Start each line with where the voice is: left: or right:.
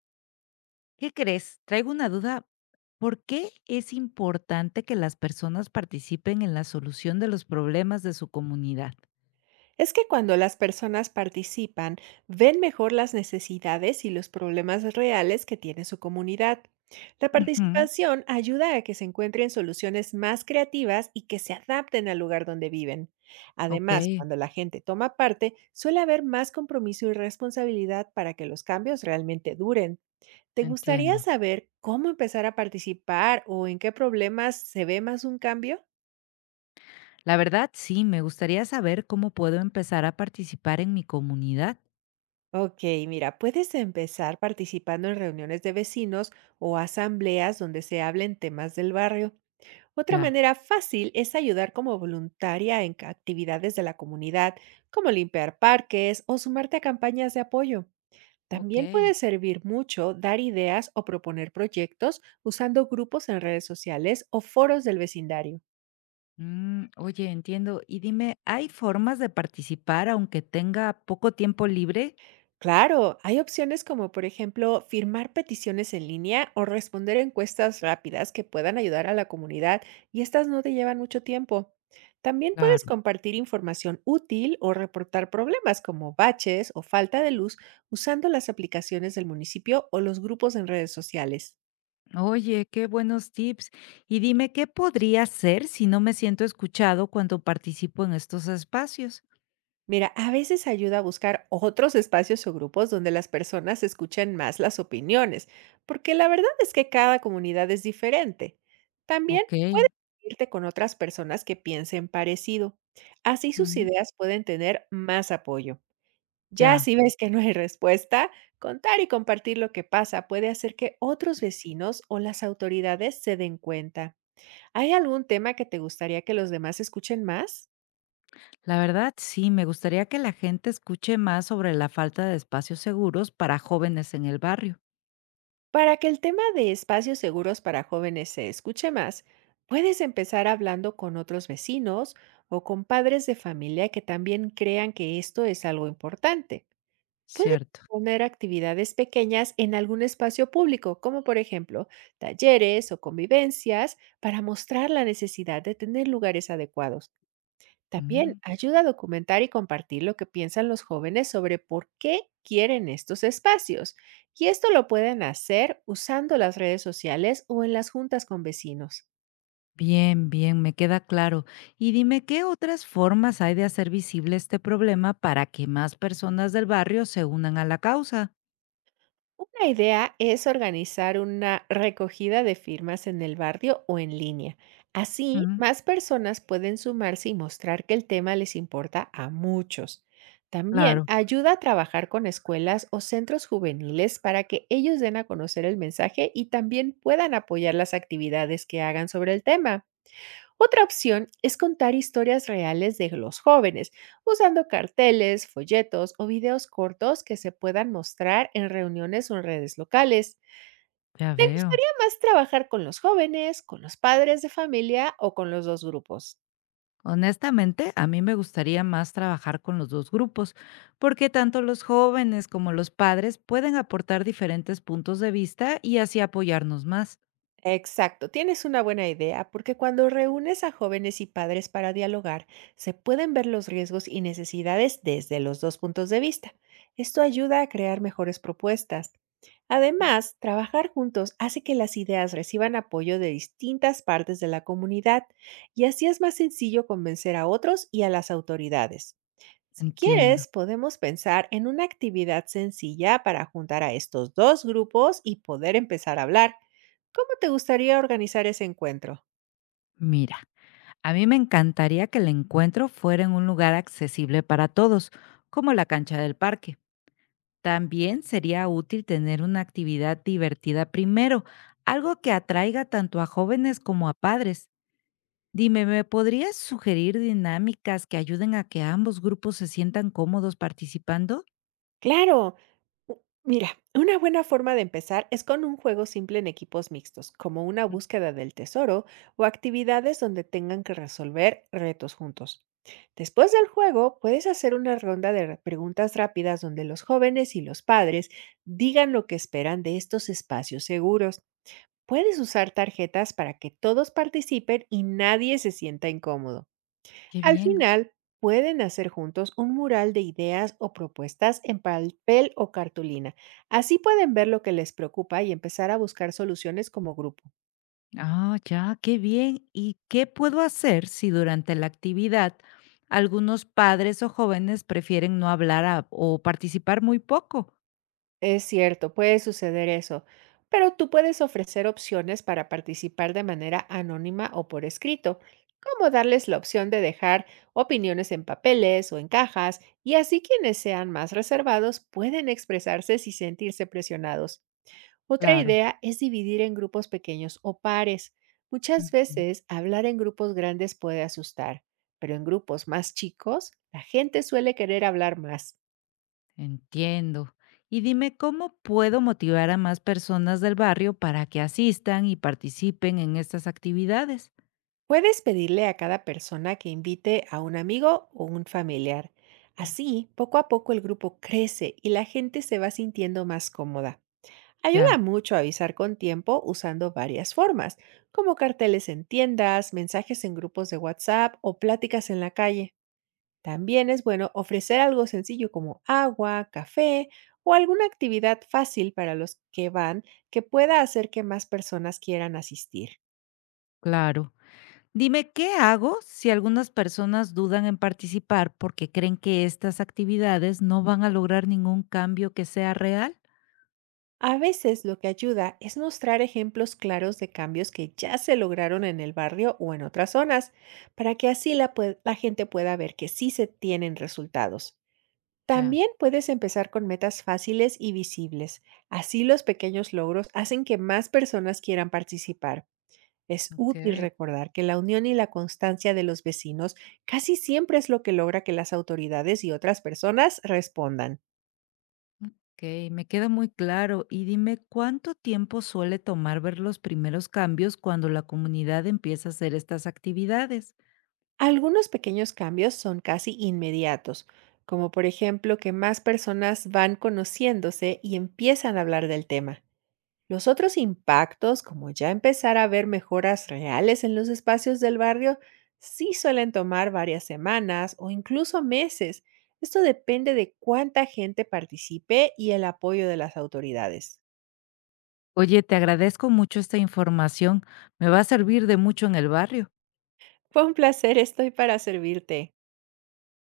left: ¿Qué crees? Traigo una duda. ¿Por qué es importante que las personas participen en la solución de los problemas de su comunidad?
right: Es que cuando las personas participan, ven mejor las necesidades y los problemas reales que tiene su comunidad. La
left: Ujú.
right: participación ayuda a que se encuentren soluciones más creativas y que se adapten al lugar donde viven.
left: Ok,
right: Además, cuando la gente toma parte, suele haber más compromiso y responsabilidad para que los cambios realmente duren. ¿Te
left: entiendo.
right: gustaría saber cómo empezar a participar o en qué problemas se ve más un cambio?
left: La verdad, sí, me gustaría saber cómo puedo empezar a participar en mi comunidad.
right: Ok, mira, puedes empezar participando en reuniones de vecinos o asambleas donde se hablen temas del barrio. Otra
left: Ya,
right: manera fácil es ayudar como voluntaria en actividades de la comunidad, como limpiar parques o sumarte a campañas de apoyo. También
left: ok.
right: puede servir mucho dar ideas o proponer proyectos usando grupos en redes sociales o foros del vecindario.
left: Mm, oye, entiendo. Y dime, ¿hay formas de participar aunque tenga poco tiempo libre?
right: Claro, hay opciones como, por ejemplo, firmar peticiones en línea o responder encuestas rápidas que puedan ayudar a la comunidad, y estas no te llevan mucho tiempo. También puedes compartir información útil o reportar problemas como baches o falta de luz usando las aplicaciones del municipio o los grupos en redes sociales.
left: Oye, qué buenos tips. Y dime, ¿qué podría hacer si no me siento escuchado cuando participo en estos espacios?
right: Mira, a veces ayuda a buscar otros espacios o grupos donde las personas escuchen más las opiniones, porque la verdad es que cada comunidad es diferente. También
left: Ok.
right: puedes irte con otras personas que piensen parecido. Así sus
left: Mm.
right: ideas pueden tener más apoyo. Ya
left: Ya,
right: si ves que no hay respuesta, contar y compartir lo que pasa puede hacer que otros vecinos o las autoridades se den cuenta. ¿Hay algún tema que te gustaría que los demás escuchen más?
left: la verdad sí, me gustaría que la gente escuche más sobre la falta de espacios seguros para jóvenes en el barrio.
right: Para que el tema de espacios seguros para jóvenes se escuche más, puedes empezar hablando con otros vecinos o con padres de familia que también crean que esto es algo importante. Puedes
left: Cierto.
right: poner actividades pequeñas en algún espacio público, como por ejemplo talleres o convivencias, para mostrar la necesidad de tener lugares adecuados. También
left: Mm.
right: ayuda a documentar y compartir lo que piensan los jóvenes sobre por qué quieren estos espacios. Y esto lo pueden hacer usando las redes sociales o en las juntas con vecinos.
left: Bien, bien, me queda claro. Y dime, ¿qué otras formas hay de hacer visible este problema para que más personas del barrio se unan a la causa?
right: Una idea es organizar una recogida de firmas en el barrio o en línea. Así,
left: Mm.
right: más personas pueden sumarse y mostrar que el tema les importa a muchos. También
left: Claro,
right: ayuda a trabajar con escuelas o centros juveniles para que ellos den a conocer el mensaje y también puedan apoyar las actividades que hagan sobre el tema. Otra opción es contar historias reales de los jóvenes, usando carteles, folletos o videos cortos que se puedan mostrar en reuniones o en redes locales.
left: ya
right: ¿Te
left: veo.
right: gustaría más trabajar con los jóvenes, con los padres de familia o con los dos grupos?
left: Honestamente, a mí me gustaría más trabajar con los dos grupos, porque tanto los jóvenes como los padres pueden aportar diferentes puntos de vista y así apoyarnos más.
right: Exacto, tienes una buena idea porque cuando reúnes a jóvenes y padres para dialogar, se pueden ver los riesgos y necesidades desde los dos puntos de vista. Esto ayuda a crear mejores propuestas.
left: Mm.
right: Además, trabajar juntos hace que las ideas reciban apoyo de distintas partes de la comunidad, y así es más sencillo convencer a otros y a las autoridades. Si
left: Entiendo.
right: quieres, podemos pensar en una actividad sencilla para juntar a estos dos grupos y poder empezar a hablar. ¿Cómo te gustaría organizar ese encuentro?
left: Mira, a mí me encantaría que el encuentro fuera en un lugar accesible para todos, como la cancha del parque. También sería útil tener una actividad divertida primero, algo que atraiga tanto a jóvenes como a padres. Dime, ¿me podrías sugerir dinámicas que ayuden a que ambos grupos se sientan cómodos participando?
right: Claro, mira, una buena forma de empezar es con un juego simple en equipos mixtos, como una búsqueda del tesoro o actividades donde tengan que resolver retos juntos. Después del juego, puedes hacer una ronda de preguntas rápidas donde los jóvenes y los padres digan lo que esperan de estos espacios seguros. Puedes usar tarjetas para que todos participen y nadie se sienta incómodo.
left: Qué
right: Al
left: bien.
right: final, pueden hacer juntos un mural de ideas o propuestas en papel o cartulina. Así pueden ver lo que les preocupa y empezar a buscar soluciones como grupo.
left: Ah, ya, qué bien. ¿Y qué puedo hacer si durante la actividad algunos padres o jóvenes prefieren no hablar o participar muy poco?
right: Es cierto, puede suceder eso, pero tú puedes ofrecer opciones para participar de manera anónima o por escrito, como darles la opción de dejar opiniones en papeles o en cajas, y así quienes sean más reservados pueden expresarse sin sentirse presionados. Otra
left: Claro.
right: idea es dividir en grupos pequeños o pares. Muchas
left: Ujú.
right: veces hablar en grupos grandes puede asustar, pero en grupos más chicos la gente suele querer hablar más.
left: Entiendo. Y dime, ¿cómo puedo motivar a más personas del barrio para que asistan y participen en estas actividades?
right: Puedes pedirle a cada persona que invite a un amigo o un familiar. Así, poco a poco el grupo crece y la gente se va sintiendo más cómoda. Ayuda
left: Ya,
right: mucho a avisar con tiempo usando varias formas, como carteles en tiendas, mensajes en grupos de WhatsApp o pláticas en la calle. También es bueno ofrecer algo sencillo como agua, café o alguna actividad fácil para los que van, que pueda hacer que más personas quieran asistir.
left: claro. Dime, ¿qué hago si algunas personas dudan en participar porque creen que estas actividades no van a lograr ningún cambio que sea real?
right: A veces lo que ayuda es mostrar ejemplos claros de cambios que ya se lograron en el barrio o en otras zonas, para que así la gente pueda ver que sí se tienen resultados.
left: Ya,
right: También puedes empezar con metas fáciles y visibles. Así los pequeños logros hacen que más personas quieran participar. Es útil
left: ok.
right: recordar que la unión y la constancia de los vecinos casi siempre es lo que logra que las autoridades y otras personas respondan.
left: Ok, me queda muy claro. Y dime, ¿cuánto tiempo suele tomar ver los primeros cambios cuando la comunidad empieza a hacer estas actividades?
right: Algunos pequeños cambios son casi inmediatos, como por ejemplo que más personas van conociéndose y empiezan a hablar del tema. Los otros impactos, como ya empezar a ver mejoras reales en los espacios del barrio, sí suelen tomar varias semanas o incluso meses. Esto depende de cuánta gente participe y el apoyo de las autoridades.
left: Oye, te agradezco mucho esta información. Me va a servir de mucho en el barrio.
right: Fue un placer, estoy para servirte.